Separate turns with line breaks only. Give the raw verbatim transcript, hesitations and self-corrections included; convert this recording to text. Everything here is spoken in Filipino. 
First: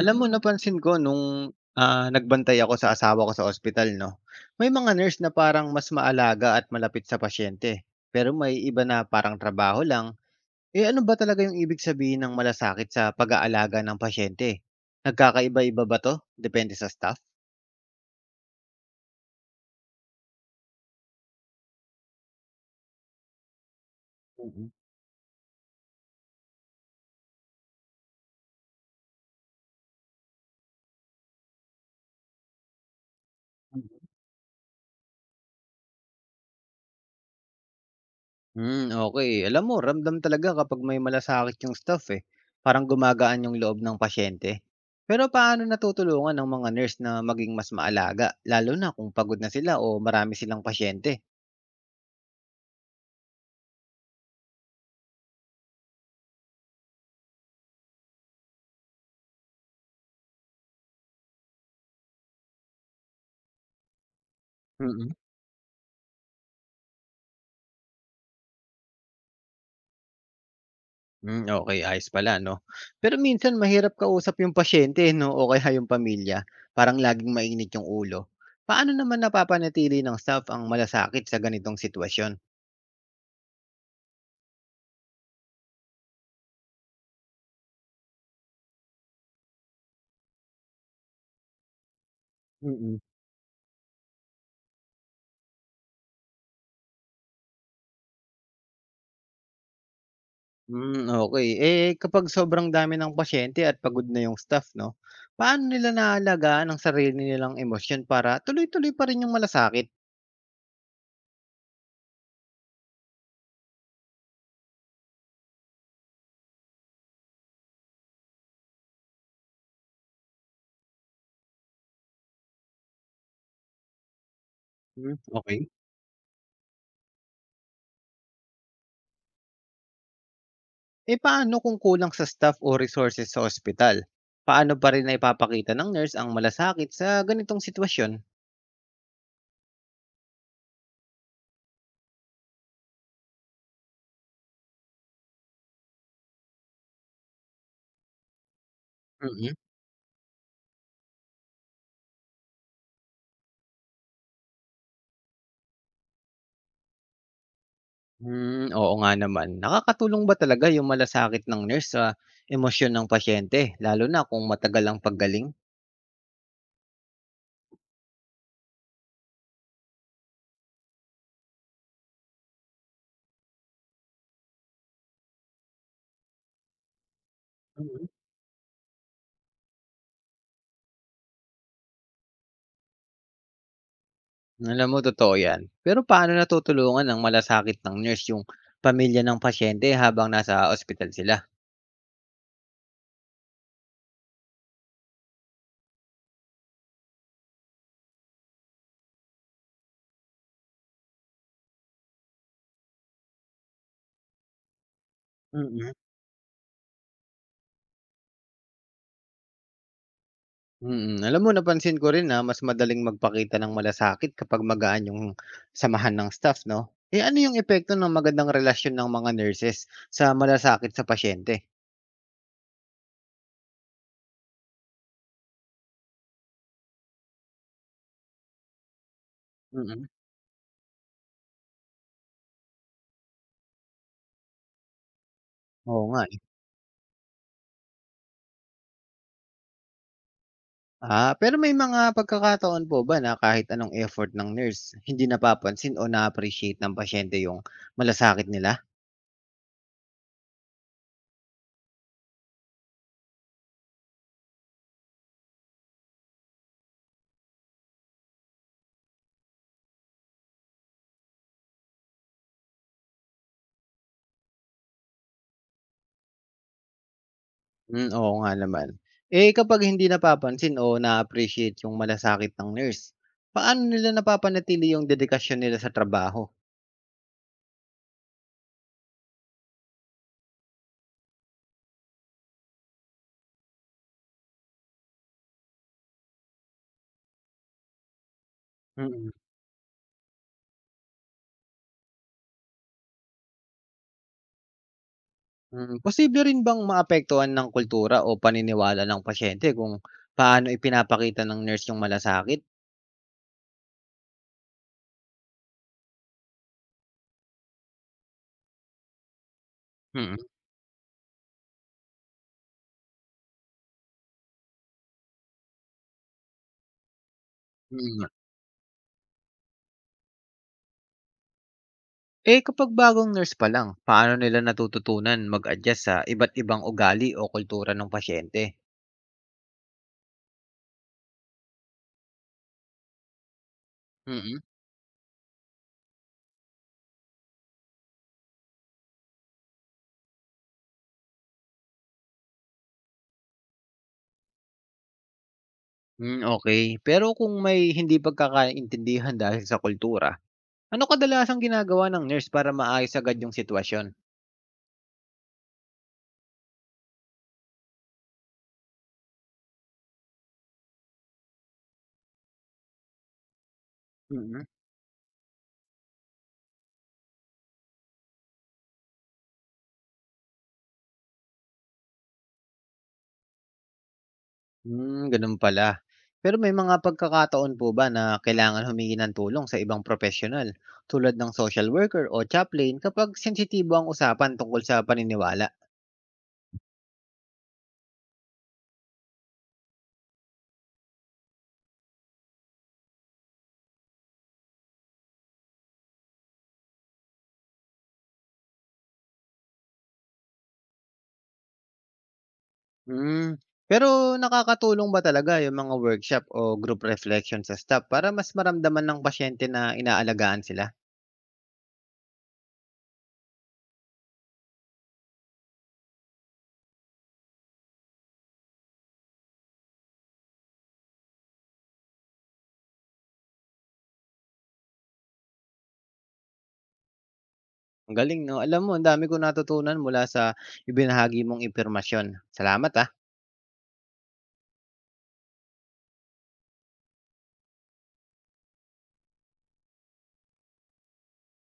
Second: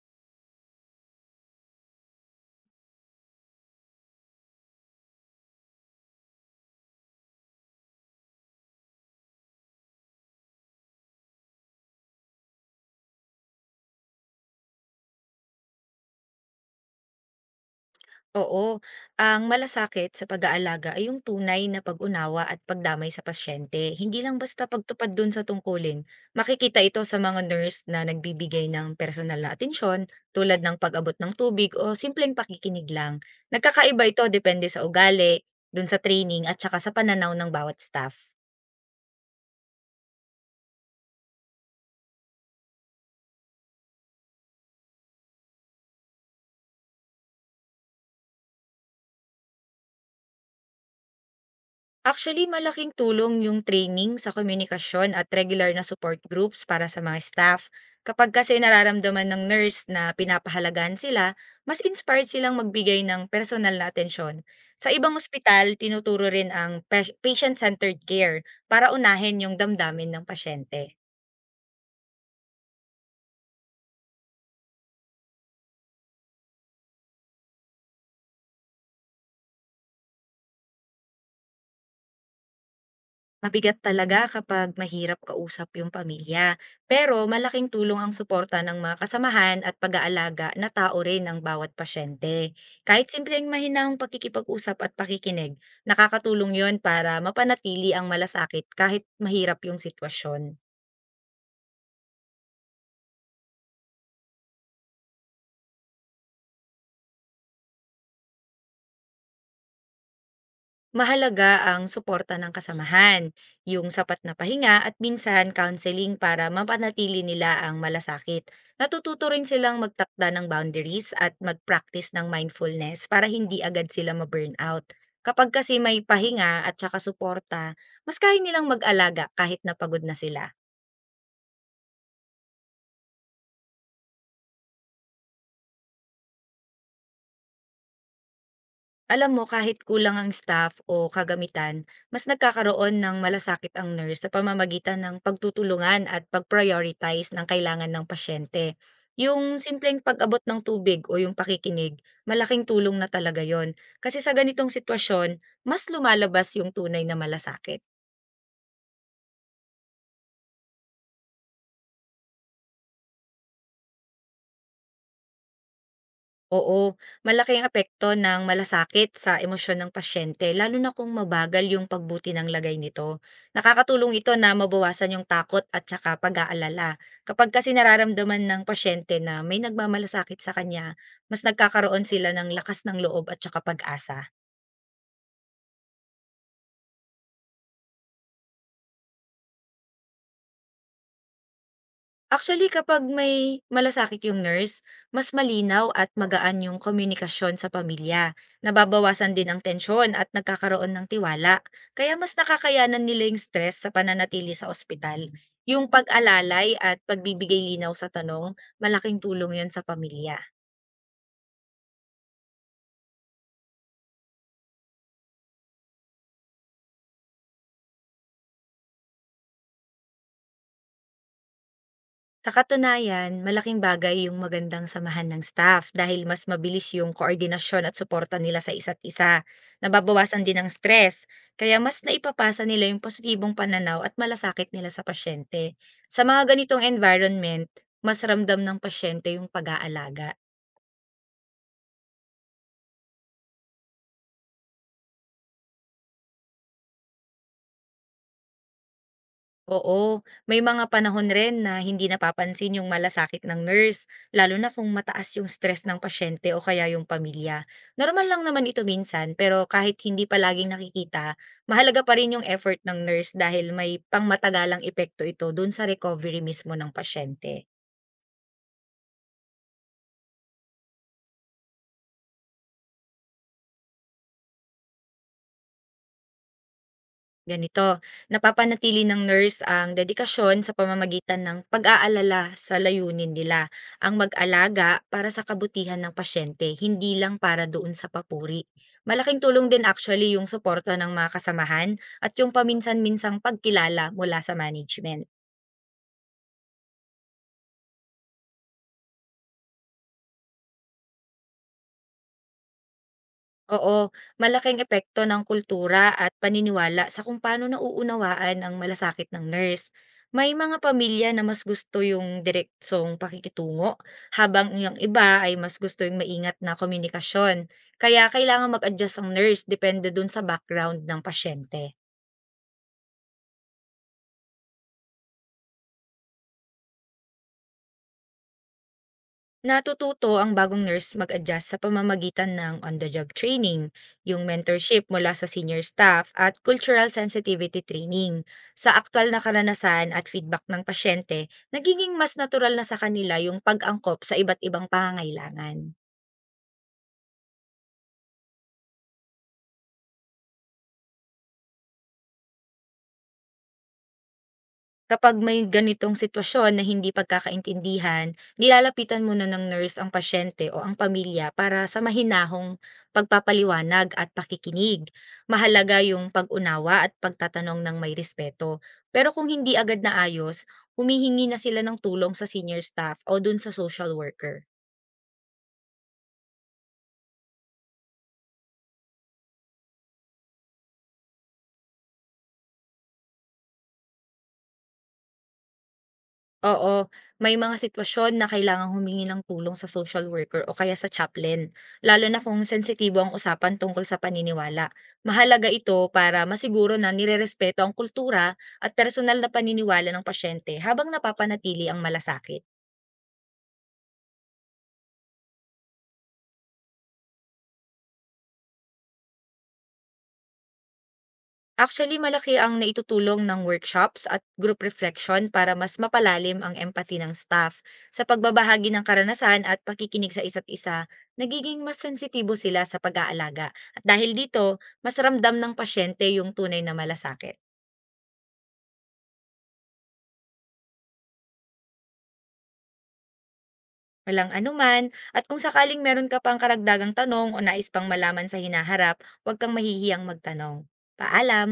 Alam mo napansin ko nung, ah, nagbantay ako sa asawa ko sa ospital 'no, may mga nurse na parang mas maalaga at malapit sa pasyente. Pero may iba na parang trabaho lang. Eh, ano ba talaga yung ibig sabihin ng malasakit sa pag-aalaga ng pasyente? Nagkakaiba-iba ba 'to depende sa staff?
Oo, ang malasakit sa pag-aalaga ay yung tunay na pag-unawa at pagdamay sa pasyente. Hindi lang basta
Mm.
pagtupad dun sa tungkulin. Makikita ito sa mga nurse na nagbibigay ng personal na atensyon tulad ng pag-abot ng tubig o simpleng pakikinig lang. Nagkakaiba ito depende sa ugali, dun sa training at saka sa pananaw ng bawat staff.
Hmm, okay. Alam mo ramdam talaga kapag may malasakit yung staff, eh. Parang gumagaan yung loob ng pasyente. Pero paano natutulungan ng mga nurse na maging mas maalaga, lalo na kung pagod na sila o marami silang pasyente?
Actually, malaking tulong yung training sa komunikasyon at regular na support groups para sa mga staff. Kapag kasi nararamdaman ng nurse na pinapahalagan sila, mas inspired silang magbigay ng personal na atensyon. Sa
Mm-mm.
ibang
Mm.
ospital, tinuturo rin ang pa- patient-centered care para unahin yung damdamin ng pasyente.
Hmm, okay, ayos pala 'no. Pero minsan mahirap kausap yung pasyente 'no o kaya yung pamilya, parang laging mainit yung ulo. Paano naman napapanatili ng staff ang malasakit sa ganitong sitwasyon?
Mabigat talaga kapag mahirap kausap yung pamilya. Pero malaking tulong ang suporta ng mga kasamahan at pag-aalaga na tao rin ng bawat pasyente.
Mm.
Kahit simpleng mahinahong pakikipag-usap at pakikinig, nakakatulong yon para mapanatili ang malasakit kahit mahirap yung sitwasyon.
Hmm, okey. Eh, kapag sobrang dami ng pasyente at pagod na yung staff 'no, paano nila naalagaan ang sarili nilang emosyon para tuloy-tuloy pa rin yung malasakit?
Mahalaga ang suporta ng kasamahan, yung sapat na pahinga at minsan counseling para mapanatili nila ang malasakit. Natututo rin silang magtakda ng boundaries at mag-practice ng mindfulness para hindi agad sila ma-burnout.
Hmm,
Kapag
okay.
kasi may pahinga at saka suporta, mas kaya nilang mag-alaga kahit napagod na sila.
Eh, paano kung kulang sa staff o resources sa ospital? Paano pa rin naipapakita ng nurse ang malasakit sa ganitong sitwasyon?
Alam mo kahit kulang ang staff o kagamitan, mas nagkakaroon ng malasakit ang nurse sa pamamagitan ng pagtutulungan at pag-prioritize ng kailangan ng pasyente. Yung simpleng pag-abot ng tubig o yung pakikinig, malaking tulong na talaga yon. Kasi sa ganitong sitwasyon, mas lumalabas yung tunay na malasakit.
Hmm, oo nga naman. Nakakatulong ba talaga yung malasakit ng nurse sa emosyon ng pasyente, lalo na kung matagal ang paggaling?
Oo, malaki ang epekto ng malasakit sa emosyon ng pasyente, lalo na kung mabagal yung pagbuti ng lagay nito. Nakakatulong ito na mabawasan yung takot at saka pag-aalala. Kapag kasi
Mhm.
nararamdaman ng pasyente na may nagmamalasakit sa kanya, mas nagkakaroon sila ng lakas ng loob at saka pag-asa.
Alam mo, totoo yan. Pero paano natutulungan ng malasakit ng nurse yung pamilya ng pasyente habang nasa ospital sila?
Actually, kapag may malasakit yung nurse, mas malinaw at magaan yung komunikasyon sa pamilya. Nababawasan din ang tensyon at nagkakaroon ng tiwala. Kaya mas nakakayanan nila yung stress sa pananatili sa ospital. Yung
Mm.
pag-alalay at pagbibigay linaw sa tanong, malaking tulong yun sa pamilya.
Mm, alam mo napansin ko rin na mas madaling magpakita ng malasakit kapag magaan yung samahan ng staff 'no? Eh, ano yung epekto ng magandang relasyon ng mga nurses sa malasakit sa pasyente?
Sa katunayan, malaking bagay yung magandang samahan ng staff dahil mas mabilis yung koordinasyon at suporta nila sa isa't isa.
Mm,
Nababawasan din ang stress, kaya mas naipapasa nila yung positibong pananaw at malasakit nila sa pasyente.
oo
Sa
nga, eh.
mga ganitong environment, mas ramdam ng pasyente yung pag-aalaga.
Ah, pero may mga pagkakataon po ba na kahit anong effort ng nurse, hindi napapansin o na-appreciate ng pasyente yung malasakit nila?
Oo, may mga panahon rin na hindi napapansin yung malasakit ng nurse, lalo na kung mataas yung stress ng pasyente o kaya yung pamilya. Normal lang naman ito minsan, pero kahit hindi palaging nakikita, mahalaga pa rin yung effort ng nurse dahil may pangmatagalang epekto ito dun sa recovery mismo ng pasyente.
Hmm, oo nga naman. Eh, kapag hindi napapansin o na-appreciate yung malasakit ng nurse, paano nila napapanatili yung dedikasyon nila sa trabaho?
Ganito, napapanatili ng nurse ang dedikasyon sa pamamagitan ng pag-aalala sa layunin nila, ang mag-alaga para sa kabutihan ng pasyente, hindi lang para doon sa papuri.
Mm.
Malaking tulong din actually yung suporta ng mga kasamahan at yung paminsan-minsang pagkilala mula sa management.
Mm, posible rin bang maapektuhan ng kultura o paniniwala ng pasyente kung paano ipinapakita ng nurse yung malasakit?
Oo, malaking epekto ng kultura at paniniwala sa kung paano nauunawaan ang malasakit ng nurse.
Mm,
May mga pamilya na mas gusto yung direktsong pakikitungo, habang yung iba ay mas gusto yung maingat na komunikasyon.
mm.
Kaya kailangan mag-adjust ang nurse depende dun sa background ng pasyente.
Eh kapag bagong nurse pa lang, paano nila natututunan mag-adjust sa iba't ibang ugali o kultura ng pasyente?
Natututo ang bagong nurse mag-adjust sa pamamagitan ng on-the-job training, yung
Mm,
mentorship mula sa senior staff at cultural sensitivity training. Sa aktual na karanasan at feedback ng pasyente, nagiging mas natural na sa kanila yung pag-angkop sa iba't ibang pangangailangan.
hmm, okey. Pero kung may hindi pagkakaintindihan dahil sa kultura, ano kadalasang ginagawa ng nurse para maayos agad yung sitwasyon?
Kapag may ganitong sitwasyon na hindi pagkakaintindihan, nilalapitan muna ng nurse ang pasyente o ang pamilya para sa mahinahong pagpapaliwanag at
Mm.
pakikinig. Mahalaga yung pag-unawa at pagtatanong ng may respeto. Pero kung hindi agad na ayos, humihingi na sila ng tulong sa senior staff o dun sa social worker.
Hmm, gano'n pala. Pero may mga pagkakataon po ba na kailangan humingi ng tulong sa ibang profesional tulad ng social worker o chaplain kapag sensitibo ang usapan tungkol sa paniniwala?
Oo, may mga sitwasyon na kailangang humingi ng tulong sa social worker o kaya sa chaplain, lalo na kung sensitibo ang usapan tungkol sa paniniwala. Mahalaga ito para masiguro na nirerespeto ang kultura at personal na paniniwala ng pasyente habang napapanatili ang malasakit.
Hmm, pero nakakatulong ba talaga yung mga workshop o group reflection sa staff para mas maramdaman ng pasyente na inaalagaan sila?
Actually, malaki ang naitutulong ng workshops at group reflection para mas mapalalim ang empathy ng staff. Sa pagbabahagi ng karanasan at pakikinig sa isa't isa, nagiging mas sensitibo sila sa pag-aalaga. At dahil dito, mas ramdam ng pasyente yung tunay na malasakit.
Ang galing, no? Alam mo, ang dami ko natutunan mula sa ibinahagi mong impormasyon. Salamat, ah.
Walang anuman, at kung sakaling meron ka pang karagdagang tanong o nais pang malaman sa hinaharap, huwag kang mahihiyang magtanong. Paalam!